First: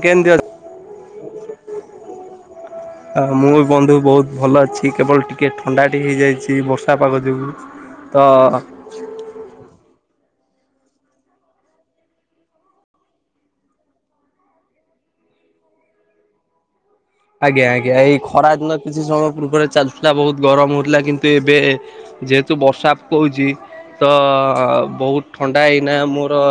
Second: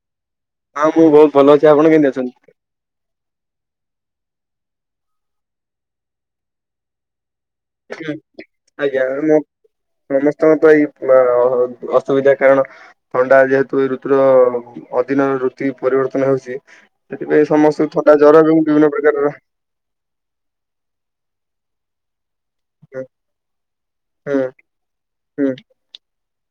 କେମିତି ଅଛ? ହଁ, ମୁଁ ବହୁତ ଭଲ ଅଛି। ଆପଣ କେମିତି ଅଛନ୍ତି? ମୁଁ ବି ବନ୍ଧୁ ବହୁତ ଭଲ ଅଛି କେବଳ ଟିକିଏ ଥଣ୍ଡାଟି ହେଇଯାଇଛି ବର୍ଷା ପାଗ ଯୋଗୁଁ। ହଁ ତ ଆଜ୍ଞା। ମୁଁ ସମସ୍ତଙ୍କ ତ ଏଇ ଅସୁବିଧା କାରଣ ଥଣ୍ଡା ଯେହେତୁ ଏଇ ଋତୁର ଅଦିନର ଋତୁ ପରିବର୍ତ୍ତନ ହେଉଚି। ଆଜ୍ଞା ଆଜ୍ଞା। ଏଇ ଖରା ଦିନ କିଛି ପ୍ରକାରର ସମୟ ପୂର୍ବରେ ଚାଲୁଥିଲା ବହୁତ ଗରମ ହଉଥିଲା। କିନ୍ତୁ, ଏବେ ଯେ ତୁ ବର୍ଷା ପକଉଛି କହୁଛି ତ ହୁଁ ବହୁତ ହୁଁ ଥଣ୍ଡା ଏଇନା ମୋର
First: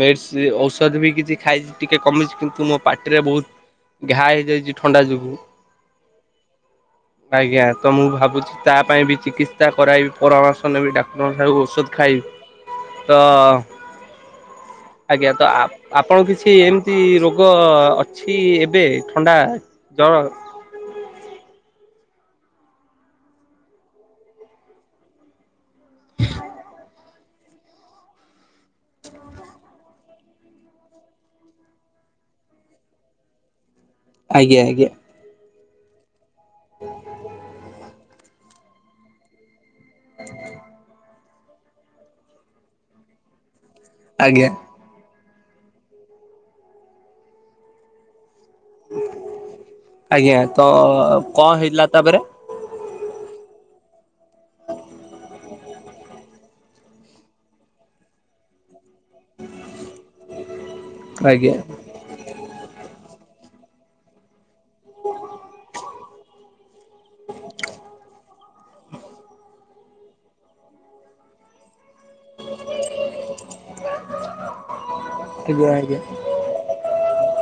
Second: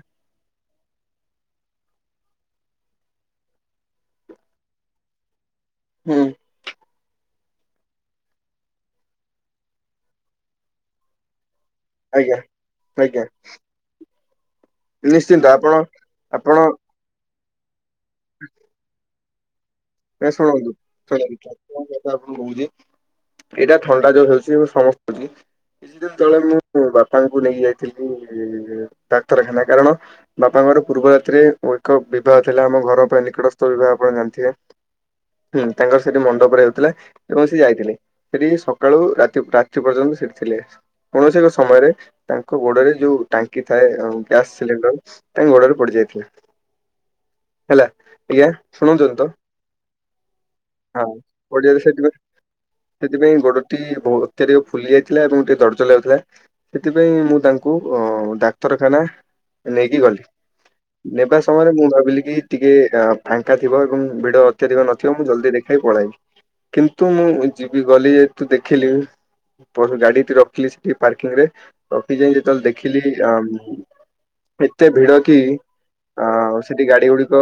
ମେଡିସିନ ଔଷ ତଦ ବି କିଛି ଖାଇଛି ଟିକେ କମିଛି କିନ୍ତୁ ମୋ ପାଟିରେ ବହୁତ ଘା ହେଇଯାଇଛି ଥଣ୍ଡା ଯୋଗୁଁ। ହୁଁ। ଆଜ୍ଞା, ତ ମୁଁ ଭାବୁଛି ତା ପାଇଁ ବି ଚିକିତ୍ସା କରାଇବି ପରାମର୍ଶ ନେବି ଡାକ୍ତରଙ୍କ ଠାରୁ ସୁୁତ ଆଜ୍ଞା ହୁଁ। ଆଜ୍ଞା ଖାଇବି ଆଜ୍ଞା ତ ଆଜ୍ଞା ତ ଆପଣ କିଛି ଏମିତି ରୋଗ ଅଛି ଏବେ? ଥଣ୍ଡା ଜର ଏ ଶୁଣନ୍ତୁ [inaudible] ଆପଣ କହୁଛି ଏଇଟା ଥଣ୍ଡା ଯୋଉ ହଉଛି ସମସ୍ତିକି କିଛି ଦିନ ତଳେ ମୁଁ ବା ବାପାଙ୍କୁ ନେଇକି ଯାଇଥିଲି ଡାକ୍ତରଖାନା କାରଣ ବାପାଙ୍କର ପୂର୍ବ ରାତିରେ ଏକ ବିବାହ ଥିଲା ଆମ ଘର ପାଇଁ ନିକଟସ୍ଥ ବିବାହ ଆପଣ ଜାଣିଥିବେ। ଆଜ୍ଞା ଆଜ୍ଞା ହୁଁ ତାଙ୍କର ସେଠି ମଣ୍ଡପ ରେ ହେଉଥିଲା ଏବଂ ସେ ଯାଇଥିଲେ ସେଠି ସକାଳୁ ରାତି ପର୍ଯ୍ୟନ୍ତ ସେଠି ଥିଲେ। କୌଣସି ଏକ ସମୟରେ ତାଙ୍କ ଗୋଡରେ ଯୋଉ ଟା ଙ୍କି ଥାଏ ଆଜ୍ଞା ଗ୍ୟାସ୍ ସିଲିଣ୍ଡର ତାଙ୍କ ଗୋଡରେ ପଡି ଯାଇଥିଲା ହେଲା। ଆଜ୍ଞା ଶୁଣନ୍ତୁ ଏବେ ତ। ଆଜ୍ଞା ତ ହଁ। କଣ ପଡିଆରେ ହେଇଥିଲା ସେଠି ତାପରେ? ସେଥିପାଇଁ ଗୋଡଟି ବହୁତ ଅତ୍ୟଧିକ ଫୁଲି ଯାଇଥିଲା। ଏବଂ ଟିକେ ଚଲାଉଥିଲା ।ସେଥିପାଇଁ ମୁଁ ତାଙ୍କୁ ଅ ଡାକ୍ତରଖାନା ନେଇକି ଗଲି। ନେବା ଆଜ୍ଞା ସମୟରେ ମୁଁ ଭାବିଲି କି ଟିକେ ଫାଙ୍କା ଥିବ ଏବଂ ଭିଡ ଅତ୍ୟଧିକ ନଥିବ ମୁଁ ଜଲ୍ଦି ଦେଖି ପଳେଇ କିନ୍ତୁ ମୁଁ ଯିବି ବୋଲି ତୁ ଦେଖିଲି ଗାଡିଟି ରଖିଲି ସେଠି ପାର୍କିଂ ରେ ଏ ଯାଇ ଯେତେବେଳେ ଦେଖିଲି ଆ ଏତେ ଭିଡ କି ଆଜ୍ଞା ଆଜ୍ଞା ଆ ସେଠି ଗାଡି ଗୁଡିକ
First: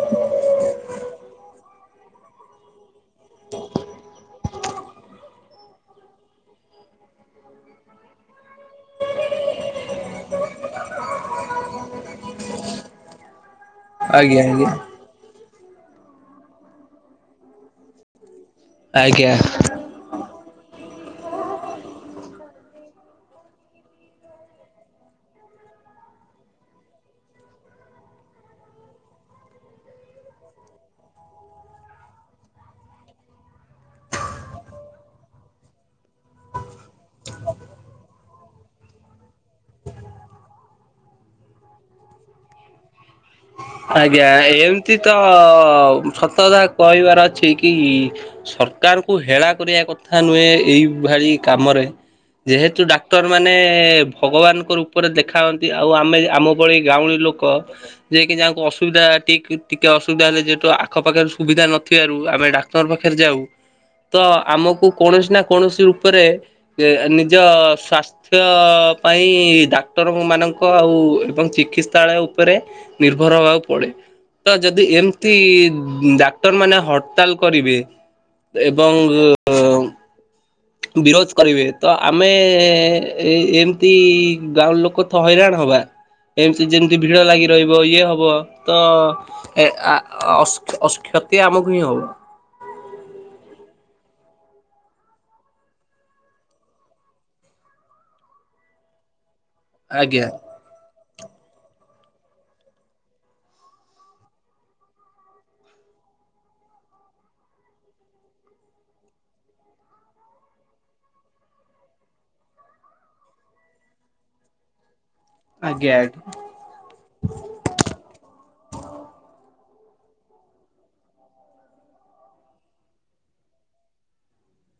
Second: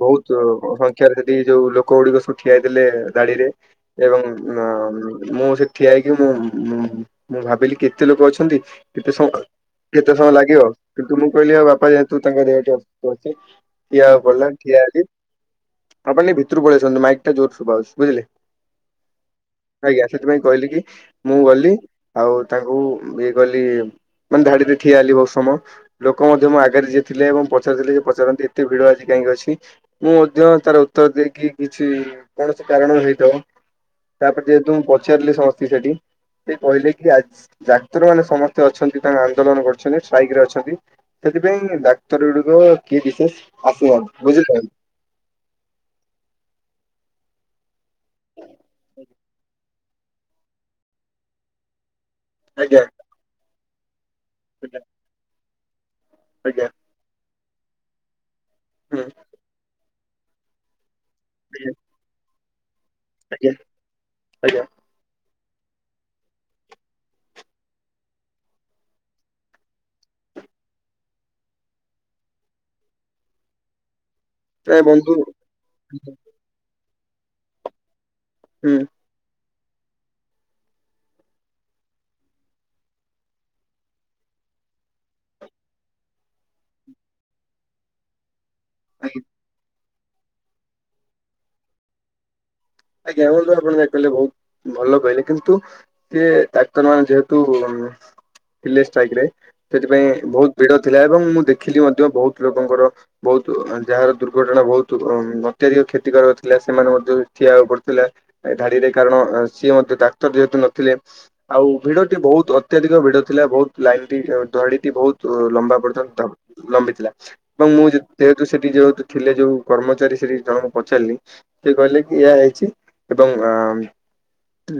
ବହୁତ ସଂଖ୍ୟାରେ ସେଠି ଯୋଉ ଲୋକ କଉଡିିକ ସବୁ ଠିଆ ହେଇଥିଲେ ଧାଡିରେ। ଏବଂ ମୁଁ ସେ ଠିଆଇକି ମୁଁ-ମୁଁ ମୁଁ ଭାବିଲି କେତେ ଲୋକ ଅଛନ୍ତି। କେତେ ସ କେତେ ସମୟ ଲାଗିବ। କିନ୍ତୁ ମୁଁ କହିଲି ଆଉ ବାପା ଯେହେତୁ ତାଙ୍କ ରେଟେ ଅଧିକ ଅଛି। ଠିଆ ଆଜ୍ଞା ହବାକୁ ପଡିଲା। ଆଜ୍ଞା ଠିଆ ହେଲି ଆପଣ ଟିକେ ଭିତରୁ ପଳେଇ ଆସନ୍ତୁ। ମାଇକ୍ ଟା ଜୋର ଶୁଭା ଯାଉଛି ବୁଝିଲେ। ଆଜ୍ଞା ଆଜ୍ଞା ସେଥିପାଇଁ କହିଲି କି ମୁଁ ଗଲି ଆଉ ତାଙ୍କୁ ଇଏ ଗଲି ମାନେ ଧାଡିରେ ଠିଆ ହେଲି ବହୁତ ସମୟ। ଲୋକ ମଧ୍ୟ ମୋ ଆଗରେ ଯିଏ ଥିଲେ ଏବଂ ପଛରେ ଥିଲେ ପଚାରନ୍ତି ଏତେ ଭିଡ ଆଜି କାହିଁକି? [unintelligible] ମୁଁ ମଧ୍ୟ ତାର ଉତ୍ତର ଦେଇକି କିଛି କୌଣସି କାରଣ ହେଇଥବ। ତାପରେ ଯେହେତୁ ମୁଁ ପଚାରିଲି ସମସ୍ତିଙ୍କି ସେଠି। ସେ କହିଲେ କି ଆଜି ଡାକ୍ତର ମାନେ ସମସ୍ତେ ଅଛନ୍ତି। ତାଙ୍କ ଆନ୍ଦୋଳନ କରୁଛନ୍ତି ଷ୍ଟ୍ରାଇକ୍ ରେ ଅଛନ୍ତି। ସେଥିପାଇଁ ଡାକ୍ତର ଗୁଡିକ କିଏ ବିଶେଷ ଆସିନାହାନ୍ତି ଆଜ୍ଞା ବୁଝିଲେ ଆଜ୍ଞା। ଏମିତି ତ ସତ କଥା କହିବାର ଅଛି। କି ସରକାରଙ୍କୁ ହେଳା କରିବା କଥା ନୁହେଁ। ଏଇଭଳି କାମରେ। ଯେହେତୁ ଆଜ୍ଞା ଡାକ୍ତରମାନେ ଭଗବାନଙ୍କ ରୂପରେ ଦେଖାଅ ଆଉ ଆମେ ଆମ ଆଜ୍ଞା ଭଳି ଗାଉଁଳି ଲୋକ ଯିଏ କି ଯାହାଙ୍କୁ ହୁଁ ଅସୁବିଧା ଟି ଟିକେ ଟିକେ ଅସୁବିଧା ହେଲେ ଯେହେତୁ ଆଖପାଖରେ ସୁବିଧା ଆଜ୍ଞା ନଥିବାରୁ ଆମେ ଡା ପାଖରେ ଯାଉ ତ ଆଜ୍ଞା ଆଜ୍ଞା ଆମକୁ କୌଣସି ନା କୌଣସି ରୂପରେ ନିଜ ସ୍ୱାସ୍ଥ୍ୟ ପାଇଁ ଡାକ୍ତରଙ୍କ ମାନଙ୍କ ଆଉ ଏବଂ ଚିକିତ୍ସାଳୟ ଉପରେ ନିର୍ଭ ନିର୍ଭର ହେବାକୁ ପଡେ। ତ ନାଇଁ ଯଦି ବନ୍ଧୁ ଏମିତି ଡାକ୍ତରମାନେ ହ ହର୍ତାଲ କରିବେ ଏବଂ ହୁଁ। [inaudible] ବିରୋଧ କରିବେ ତ ଆମେ ଏ ଏମିତି ଗାଁ ଲୋକ ତ ହଇରାଣ ହବା। ଏମତି ଯେମିତି ଭିଡ ଲାଗି ରହିବ ଇଏ ହବ। ତ [unintelligible] କ୍ଷତି ଆମକୁ ହିଁ ହବ। ଆଜ୍ଞା ହୁନ୍ତୁ ଆପଣ ଯାହା କହିଲେ ବହୁତ ଭଲ କହିଲେ। କିନ୍ତୁ ଏ ଡାକ୍ତର ମାନେ ଯେହେତୁ ଥିଲି ଷ୍ଟ୍ରାଇକ୍ ରେ ସେଥିପାଇଁ ଆଜ୍ଞା। ବହୁତ ଭିଡ ଥିଲା ଏବଂ ମୁଁ ଦେଖିଲି ମଧ୍ୟ ବହୁତ ଲୋକଙ୍କର ବହୁତ ଯାହାର ଦୁର୍ଘଟଣା ବହୁତ ଅତ୍ୟଧିକ। କ୍ଷତି କରାଉ ଥିଲା। ସେମାନେ ମଧ୍ୟ ଠିଆ ହବାକୁ ପଡଥିଲା ଧାଡିରେ। କାରଣ ସିଏ ମଧ୍ୟ ଡାକ୍ତର ଯେହେତୁ ନଥିଲେ। ଆଉ ଭିଡ ଟି ବହୁ ବହୁତ ଅତ୍ୟଧିକ ଭିଡ ଥିଲା। ବହୁତ ଲାଇନ୍ ଟି ଧାଡିଟି ବହୁତ ତ ଲମ୍ବା ଆଜ୍ଞା ପର୍ଯ୍ୟନ୍ତ ଲମ୍ବି ଥିଲା। ଏବଂ ମୁଁ ଯେହେତୁ ସେଠି ଯେ ଥିଲେ ଯୋଉ କର୍ମଚାରୀ ସେଠି ଜଣଙ୍କୁ ପଚାରିଲି ସେ କହିଲେ କି ଏହା ହେଇଛି। ଏବଂ ଅ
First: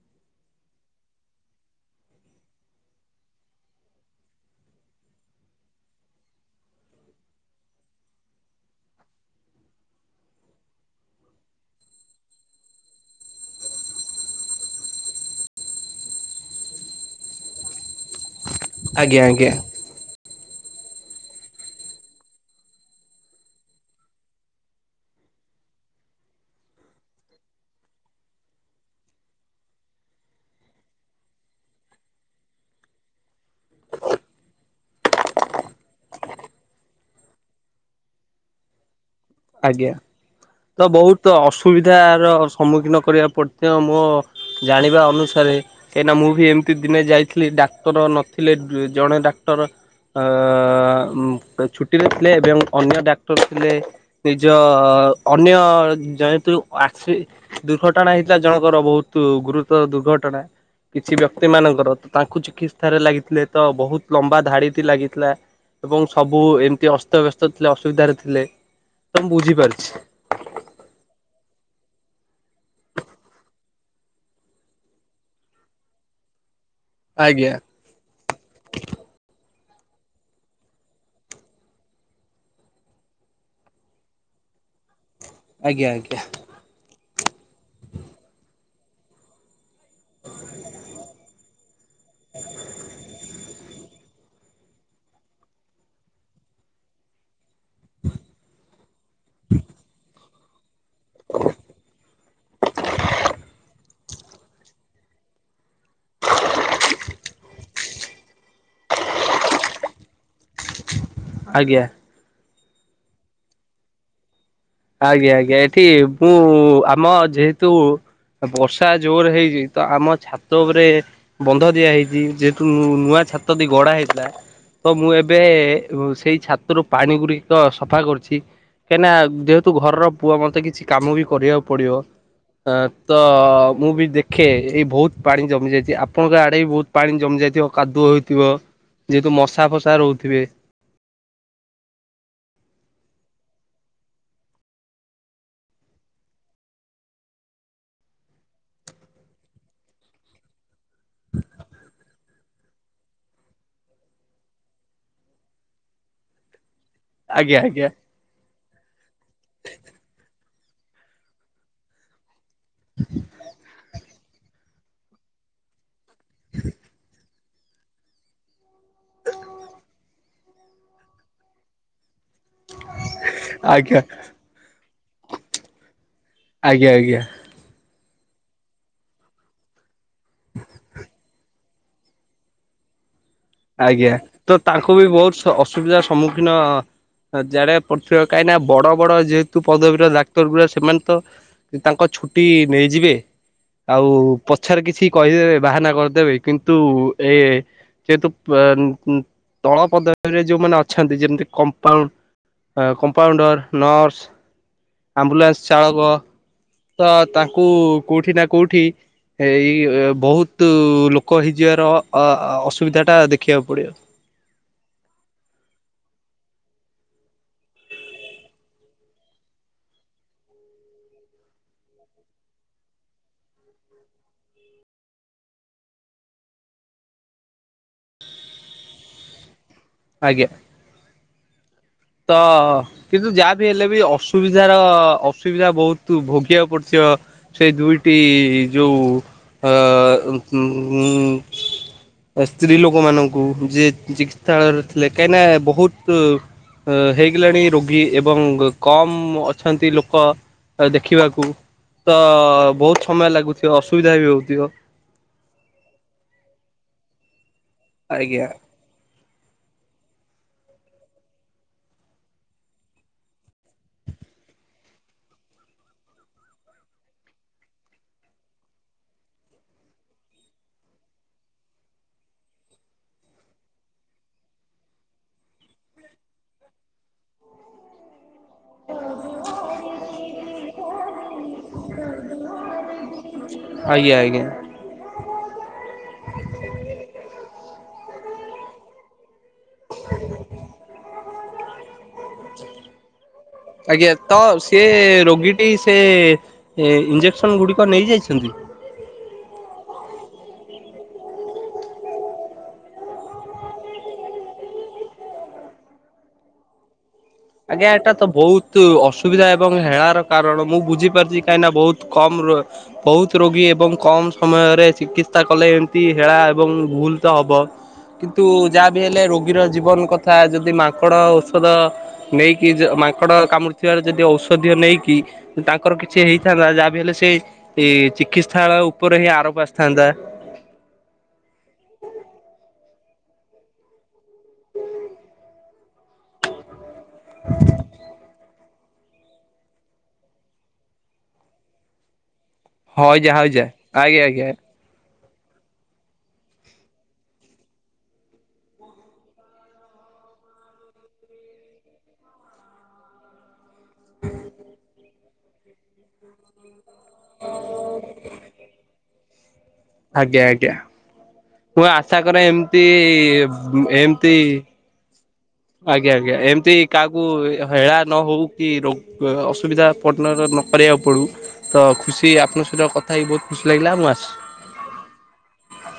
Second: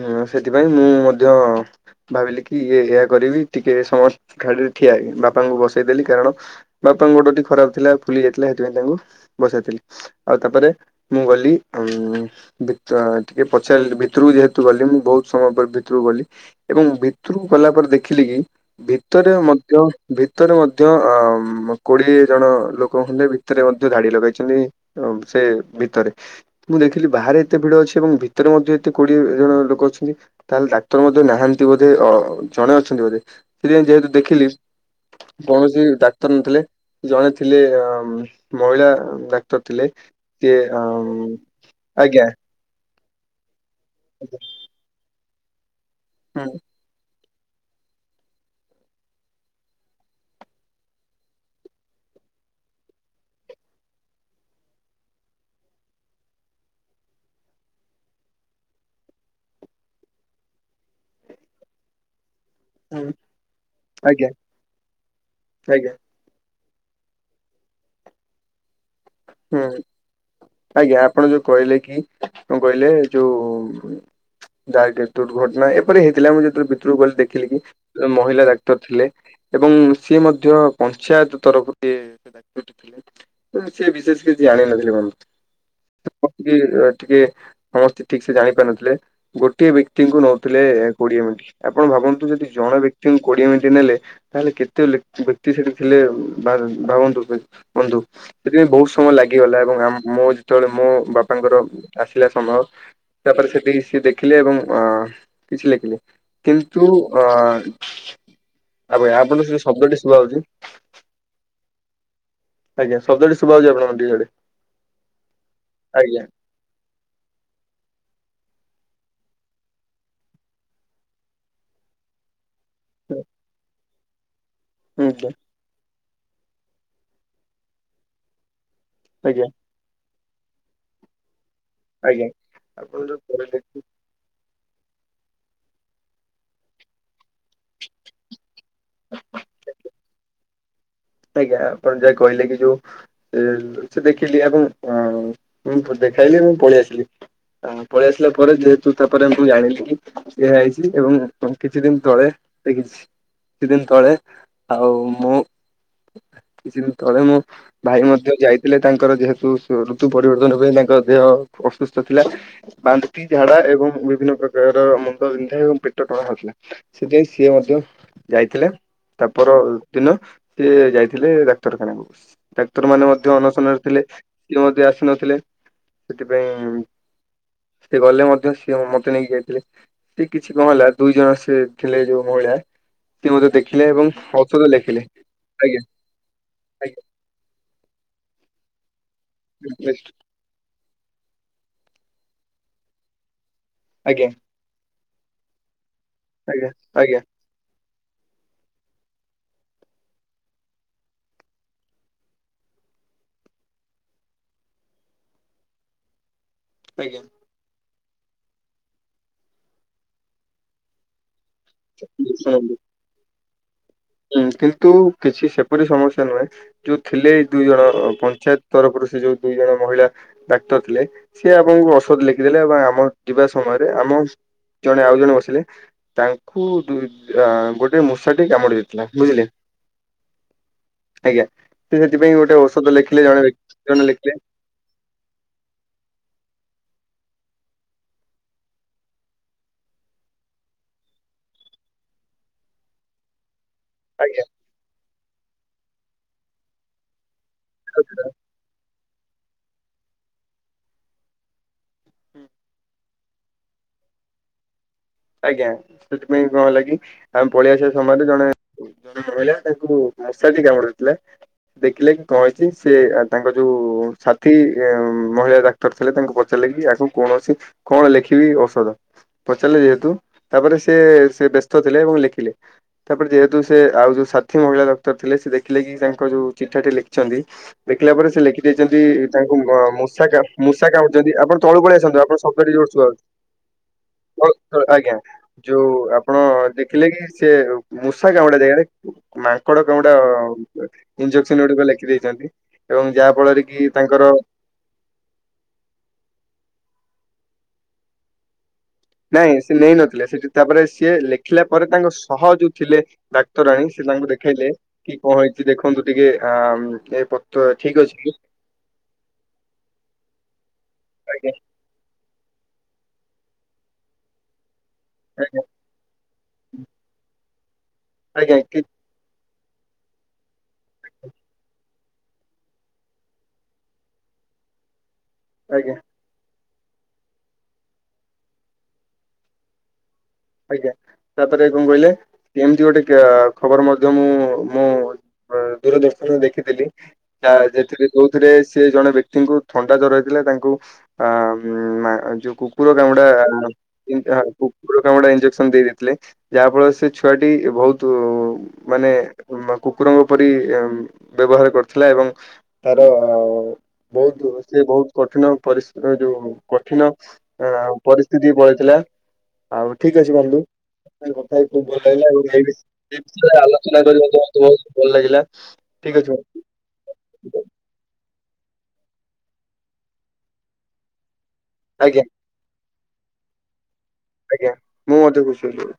ହଁ ସେଥିପାଇଁ ମୁଁ ମଧ୍ୟ ଭାବିଲି କି ଇଏ ଏହା କରିବି। ଟିକେ ସମସ୍ତ ଧାଡି ଠିଆ ବାପାଙ୍କୁ ବସେଇ ଦେଲି କାରଣ ବାପା ବାପାଙ୍କ ଗୋଡଟି ଖରାପ ଥିଲା ଫୁଲି ଯାଇଥିଲା। ହେଥିପାଇଁ ତାଙ୍କୁ ବସାଇଥିଲି ଆଉ ତାପରେ ମୁଁ ଗଲି ଉ ଟିକେ ପଚାରି ଭିତରକୁ ଯେହେତୁ ଗଲି ମୁଁ ବହୁତ ସମୟ ପରେ ଭିତରକୁ ଗଲି। ଏବଂ ଭିତ ଭିତରକୁ ଗଲା ପରେ ଦେଖିଲି କି ଆଜ୍ଞା ଭିତରେ ଆଜ୍ଞା ମଧ୍ୟ ଭିତରେ ମଧ୍ୟ ମଧ୍ୟ କୋଡିଏ ଜଣ ଲୋକ ଖଣ୍ଡେ ଭିତରେ ମଧ୍ୟ ଧାଡି ଲଗାଇଛନ୍ତି ସେ ଭିତରେ ମୁଁ ଦେଖ ଲି ବାହାରେ ଏତେ ଭିଡ ଅଛି। ଏବଂ ଭିତରେ ମଧ୍ୟ ଏତେ କୋଡିଏ ଜଣ ଲୋକ ଅଛନ୍ତି। ତାହେଲେ ଡାକ୍ତର ମଧ୍ୟ ନାହାନ୍ତି ବୋଧେ। ଅ ଜଣେ ଅଛନ୍ତି ବୋଧେ। ସେଥିପାଇଁ ଯେହେତୁ ଦେଖିଲି। କୌଣସି ଡାକ୍ତର ନଥିଲେ। ଜଣେ ଥିଲେ ଅ ମହିଳା। ଡାକ୍ତର ଆଜ୍ଞା। ଥିଲେ। କିଏ ଆ ସୁବିଧାର ସମ୍ମୁଖୀନ କରିବା ପର୍ଯ୍ୟ ମୋ ଜାଣିବା ଅନୁସାରେ କାହିଁକିନା ମୁଁ ବି ହୁଁ ଏମିତି ଦିନେ ଯାଇଥିଲି ଡାକ୍ତର ନଥିଲେ। ଜଣେ ଡାକ୍ତର ଅ ଛୁଟିରେ ଥିଲେ ଏବଂ ଅନ୍ୟ ଡାକ୍ତର ଥିଲେ। ନିଜ ଅନ୍ୟ ଯେହେତୁ ଆକ୍ସି ଦୁର୍ଘଟଣା ହେଇଥିଲା ଜଣଙ୍କର ବହୁତ। ଗୁରୁତର ଦୁର୍ଘଟଣା। କିଛି ବ୍ୟକ୍ତି ମାନଙ୍କର ତାଙ୍କୁ ଚିକି ଚିକିତ୍ସାରେ ହୁଁ ଲାଗିଥିଲେ। ତ ବହୁତ ଆଜ୍ଞା ଲମ୍ବା ଧାଡିଟି ଲାଗିଥିଲା। ଆଜ୍ଞା ଏବଂ ସବୁ ଏମ ଯେ ଅସ୍ତବ୍ୟସ୍ତ ଥିଲେ ଅସୁବିଧାରେ ଥିଲେ। ତ ମୁଁ ହୁଁ, ବୁଝିପାରୁଛି। ଆଜ୍ଞା ଆପଣ ଯୋଉ କହିଲେ କି କହିଲେ ଯୋଉ ଯାହାକି ଦୁର୍ଘଟଣା ଏପରି ହେଇଥିଲା ମୁଁ ଯେ ଗଲି ଦେଖିଲି ଆଜ୍ଞା କି ଜଣେ ମହିଳା ଡାକ୍ତର ଥିଲେ। ଏବଂ ସିଏ ମଧ୍ୟ ପଞ୍ଚାୟତ ତରଫରୁ ଇଏ ଡାକ୍ତର ଥିଲେ। ହେଲେ ସେ ବିଶେଷ କିଛି ଜାଣିନଥିଲେ, ଭାବ ଆଜ୍ଞା ଆଜ୍ଞା। ଟିକେ ସମସ୍ତେ ଠିକ୍ ସେ ଜାଣିପାରିନଥିଲେ। ଗୋଟିଏ ବି ବ୍ୟକ୍ତିଙ୍କୁ ନଉଥିଲେ କୋଡିଏ ମିନିଟ୍। ଆପଣ ଭାବନ୍ତୁ ଯଦି ଜଣେ ବ୍ୟକ୍ତିଙ୍କୁ କୋଡିଏ ମିନିଟ୍ ନେଲେ ତାହେଲେ କେତେ ବ୍ୟକ୍ତି ସେଠି ଥିଲେ ଭା ଭାବନ୍ତୁ ବନ୍ଧୁ। ସେଥିପାଇଁ ବହୁତ ସମୟ ଲାଗିଗଲା ଏବଂ ଆମେ ମୁଁ ଯେତେବେଳେ ମୋ ବାପାଙ୍କର ଆସିଲା ସମୟ ତାପରେ ସେଠି ସେ ଦେଖିଲେ ଏବଂ ଉଁ କିଛି ଲେଖିଲେ। କିନ୍ତୁ ଅ ତାପରେ ଆପଣ ସେ ଶବ୍ଦ ଟି ଶୁଭାଯାଉଛି। ଆଜ୍ଞା। ଆଜ୍ଞା, ଶବ୍ଦ ଟି। [unintelligible] ଆଜ୍ଞା ଆଜ୍ଞା ଏଠି ମୁଁ ଆମ ଯେହେତୁ ବର୍ଷା ଜୋର ହେଇଛି ତ ଆମ ଛାତ ଉପରେ ବନ୍ଧ ଦିଆ ହେଇଛି ଯେ ତୁ ନୂଆ ଛାତ ଦେଇ ଗଢା ହେଇଥିଲା। ତ ମୁଁ ଆଜ୍ଞା। ଏବେ ସେଇ ଛାତରୁ ପାଣି ଗୁରିକ ସଫା କରୁଚି। କାହିଁକିନା ଯେ ଘରର ପୁଅ ମୋତେ କିଛି କାମ ବି କରିବାକୁ ପଡିବ। ଆଜ୍ଞା ଆପଣ ତ ଯୋଉ କହିଲେ କି ମୁଁ ବି ଦେଖେ ଏଇ ବହୁତ ପାଣି ଜମି ଯାଇଛି ଆପଣଙ୍କ ଆଡେ ବି ବହୁତ ପାଣି ଜମି ଯାଇଥିବ କାଦୁଅ ହୋଇଥିବ। ଯେହେତୁ ମଶା ଫସା ରହୁଥିବେ ଆଜ୍ଞା ଆପଣ ଯାହା କହିଲେ କି ଯୋଉ ସେ ଦେଖିଲି ଏବଂ ଉମ ଦେଖାଇଲି ଏବଂ ପଳେଇ ଆସିଲି। ଆ ପଳେଇ ଆସିଲା ପରେ ଯେହେତୁ ତାପରେ ମୁଁ ଜାଣିଲି କି ସେ ହେଇ ଏବଂ କିଛି ଦିନ ତଳେ ଦେଖିଛି କିଛି ଦିନ ତଳେ ଆଉ ମୁଁ କିଛି ଦିନ ତଳେ ମୁଁ ଆଜ୍ଞା ଆଜ୍ଞା ଭାଇ ମଧ୍ୟ ଯାଇ ଥିଲେ ତାଙ୍କର ଯେହେତୁ ଋତୁ ପରିବର୍ତ୍ତନ ପାଇଁ ତାଙ୍କ ଦେହ ଅସୁସ୍ଥ ଥିଲା। ବାନ୍ତି, ଝାଡା ଏବଂ ବିଭିନ୍ନ ପ୍ରକାର ମୁଣ୍ଡ ବିିନ୍ଧା ଏବଂ ପେଟଟଣା ହେଉଥିଲା। ସେଥିପାଇଁ ସିଏ ମଧ୍ୟ ଯାଇଥିଲେ ତାପର ଦିନ। ସିଏ ଯାଇଥିଲେ ଡାକ୍ତରଖାନାକୁ। ଡାକ୍ତର ମାନେ ମଧ୍ୟ ଅନଶନରେ ଆଜ୍ଞା ଥିଲେ। ସିଏ ମଧ୍ୟ ଆସି ନଥିଲେ। ସେଥିପାଇଁ ଆଜ୍ଞା ଆଜ୍ଞା। ସେ ଗଲେ ମ ମଧ୍ୟ ସିଏ ମତେ ନେଇକି ଯାଇଥିଲେ। ସେ କିଛି ନ ହେଲା ଦୁଇ ଜଣ ସେ ଥିଲେ ଯୋଉ ମହିଳା ସିଏ ମୋତେ ଦେଖିଲେ ଆଜ୍ଞା ଏବଂ ତ ଔଷଧ ତାଙ୍କୁ ବି ଲେଖିଲେ। ବହୁତ ଆଜ୍ଞା ଅସୁବିଧାର ସମ୍ମୁଖୀନ ଆଜ୍ଞା ଜାଡେ ପଡୁଥିବ କାହିଁକିନା ବଡ ବଡ଼ ଯେହେତୁ ପଦବୀର ଡାକ୍ତର ଗୁଡା ସେମାନେ ତ ତାଙ୍କ ଛୁଟି ନେଇଯିବେ। ଆଉ ଆଜ୍ଞା ପଛରେ କିଛି କହିଦେବେ ବାହାନା କରିଦେବେ। ଆଜ୍ଞା କିନ୍ତୁ ଆଜ୍ଞା ଏ ଯେହେତୁ ତଳ ପଦବୀରେ ଯୋଉମାନେ ଅଛନ୍ତି ଯେମିତି କମ୍ପାଉଣ୍ଡ କମ୍ପାଉଣ୍ଡର, ନର୍ସ, ଆମ୍ବୁଲାନ୍ସ ଚାଳକ ତ ଆଜ୍ଞା ତାଙ୍କୁ କୋଉଠି ନା କୋଉଠି ଏଇ ବହୁତ ଲୋ କହିଯିବାର ଅ ଶୁଣନ୍ତୁ ଅସୁବିଧାଟା ଦେଖିବାକୁ ପଡ଼ିବ। ହୁଁ, କିନ୍ତୁ କିଛି ସେପରି ସମସ୍ୟା ନୁହେଁମ ଯୋଉ ଥିଲେ ଦୁଇ ଜଣ ପଞ୍ଚାୟତ ତରଫରୁ ସେ ଯୋଉ ଦୁଇ ଜଣ ମହିଳା ଡାକ୍ତର ଥିଲେ ସିଏ ଆପଣଙ୍କୁ ଔଷଧ ଲେଖିଦେଲେ ଏବଂ ଆମ ଯିବା ସମୟରେ ଆମ ଜଣେ ଆଉ ଜଣେ ବସିଲେ ତାଙ୍କୁ ଗୋଟେ ମୂଷାଟି କାମୁଡି ଦେଇ ବୁଝିଲେ। ଆଜ୍ଞା। ଆଜ୍ଞା। ସେ ତ ସେଥିପାଇଁ ଗୋଟେ ଔଷଧ ଲେଖିଲେ କିନ୍ତୁ ଜଣେ ଯାହାବି ବ୍ୟକ୍ତି ହେଲେ ବି ଜଣେ ଲେଖିଲେ ଅସୁବିଧାର ଅସୁବିଧା ବହୁତ ଭୋଗିବାକୁ ପଡୁ ଥିବ ସେଇ ଦୁଇଟି ଯୋଉ। ଅ ଉଁ ସ୍ତ୍ରୀଲୋକ ମାନଙ୍କୁ। ଯିଏ ଚିକିତ୍ ଆଜ୍ଞା ସାଳୟରେ ଥିଲେ କାହିଁନା ବୋହୁତ ହେ ଲାଣି ରୋଗୀ ଏବଂ କମ୍ ଅଛନ୍ତି ଲୋକ ଦେଖିବାକୁ। ତ ବୋହୁତ ସମୟ ଲାଗୁଥିବ ଅସୁବିଧା ବି ହଉଥିବ। ଆଜ୍ଞା ସେଥିପାଇଁ କଣ ହେଲାକି ଆମେ ପଳେଇଆସିବା ସମୟରେ ଆଜ୍ଞା ଜଣେ ମହିଳା ତାଙ୍କୁ ମଶାଟି କାମଡି ଦେଇଥିଲା। ଦେଖିଲେ କି କଣ ହେଇଛି ସେ ତାଙ୍କ ଯୋଉ ସାଥି ଉଁ ମହିଳା ଡାକ୍ତର ଥିଲେ ତାଙ୍କୁ ପଚାର ଦେଖିବି ଆକୁ କଣ ଅଛି କଣ ଲେଖିବି ଔଷଧ ପଚାରିଲେ ଯେ ହେତୁ ତାପରେ ସିଏ ସେ ବ୍ୟସ୍ତ ଥିଲେ ଏବଂ ଲେଖିଲେ ତାପରେ ଯେହେତୁ ସେ ଆଉ ଯୋଉ ସାଥିୀ ମହିଳା ଥିଲେ ସେ ଦେଖିଲେ କି ତାଙ୍କ ଯୋଉ ଚିଠାଟି ଲେଖିଚନ୍ତି ଦେଖିଲା ପରେ ସେ ଲେ ଦେଇଚନ୍ତି ତାଙ୍କୁ ମୂଷା ମୂଷା କାମୁଡିଚନ୍ତି ଆପଣ ତଳୁକୁ ପଳେଇ ଆସନ୍ତୁ ଆପଣଙ୍କ ଶବ୍ଦ ଟିକେ ଜୋର ଶୁଭା ହଉଚି। ଆଜ୍ଞା ଆଜ୍ଞା। ଆଜ୍ଞା ଯୋଉ ଆପଣ ଦେଖିଲେ କି ସେ ମୂଷା କାମୁଡ଼ା ଜାଗାରେ। ମାଙ୍କଡ କାମୁଡ଼ା ଇଞ୍ଜକ୍ସନ ଗୋଟେ କଣ ଲେଖିଦେଇଚନ୍ତି ଏବଂ ଯାହା ଫଳରେ କି ଆଜ୍ଞା ତାଙ୍କର। ତ ସେ ରୋଗୀଟି ସେ ଇଞ୍ଜେକ୍ସନ୍ ଗୁଡ଼ିକ ନେଇଯାଇଚନ୍ତି। ନାଇଁ ସେ ନେଇ ନଥିଲେ ସେଠି ତାପରେ ସିଏ ଲେଖିଲା ପରେ ତାଙ୍କ ସହ ଯୋଉ ଥିଲେ ଡାକ୍ତରାଣୀ ସେ ତାଙ୍କ ଦେଖେଇଲେ କି କଣ ହେଇଛି ଦେଖନ୍ତୁ ଟିକେ ଆଁ ଆଜ୍ଞା ଏଟା ତ ବୋହୁତ ଅସୁବିଧା ଏବଂ ହେଳାର କାରଣ ମୁଁ ବୁଝିପାରୁଚି ଆଜ୍ଞା କାହିଁକିନା ବୋହୁତ କମ୍ ରୋ ବୋହୁତ ରୋଗୀ ଏବଂ କମ୍ ସମୟରେ। ଚିକିତ୍ସା ଆଜ୍ଞା କଲେ ଏମିତି ହେଳା ଏବଂ ଭୁଲ୍ ତ ହବ କିନ୍ତୁ ଆଜ୍ଞା କି ଯାହା ବି ହେଲେ ରୋ ରୋଗୀ ର ଜୀବନ କଥା ଯଦି ମାଙ୍କଡ଼ ଓଷଦ ନେଇକି ଯ ମାଙ୍କଡ଼ କାମୁଡ଼ିଥିବାର ଯଦି ଔଷଧୀୟ ନେଇକି ଆଜ୍ଞା ତାଙ୍କର କିଛି ହେଇ ଥାନ୍ତା ଯାହା ବିି ହେଲେ ସେଇ ଚିକିତ୍ସାଳୟ ଉପରେ ହିଁ ଆରୋପ ଆସିଥାନ୍ତା। ଆଜ୍ଞା। ତାପରେ କଣ କହିଲେ ଏମିତି ଗୋଟେ ଖବର ମଧ୍ୟ ମୁଁ ମୋ ଦୂର ଦେଶ ରେ ମୁଁ ଦେଖିଥେଲି ତା ଯେଥିରେ ଯୋଉଥିରେ ସେ ଜଣେ ବ୍ୟକ୍ତିଙ୍କୁ ଥଣ୍ଡା ଜର ହେଇଥିଲା ତାଙ୍କୁ ଆ ମା ଯୋଉ। କୁକୁର କାମୁଡ଼ା ହଇଜା ହଇଜା ଆଜ୍ଞା ଆଜ୍ଞା। [unintelligible] କୁକୁର କାମୁଡା ଇଞ୍ଜେକ୍ସନ ଦେଇ ଦେଇଥିଲେ ଯାହା ଫଳରେ ସେ ଛୁଆଟି ବହୁତ ମାନେ କୁକୁର [inaudible] ପରି ବ୍ୟବହାର କରୁଥିଲା ଏବଂ ତାର ବୋହୁତ ସେ ବୋହୁତ କଠିନ ପରିସ୍ ଯୋଉ କଠିନ ଆ ପରିସ୍ତିତିକି ପଳେଇଥିଲା। ଆଉ ଠିକ୍ ଅଛି ଆଜ୍ଞା ବନ୍ଧୁ। ଆଜ୍ଞା [unintelligible] କଥା ହେଇକି ମୁଁ ଭଲ ଆଶା ଲାଗିଲା କରେ ଆଉ ଏ ଏମିତି ବିଷ ଏ ବିଷୟରେ ଆଲୋଚନା କରି ମଧ୍ୟ ମତେ ଏମିତି ବୋହୁତ ଭଲ ଲାଗିଲା। ଆଜ୍ଞା ଠିକ ଅଛି ଆଜ୍ଞା ବନ୍ଧୁ ଏମତି କାହାକୁ ହେଳା ନ ହଉ। କି ରୋଗ ଅସୁବିଧା [unintelligible] ନ କରିବାକୁ ପଡୁ ତ ଆଜ୍ଞା। ଖୁସି ଆପଣଙ୍କ ସହିତ କ ଥା ହେଇକି ବୋହୁତ ଖୁସି ଲାଗିଲା ମୁଁ ଆସ ଆଜ୍ଞା ମୁଁ ମଧ୍ୟ ଖୁସି ହେଲି।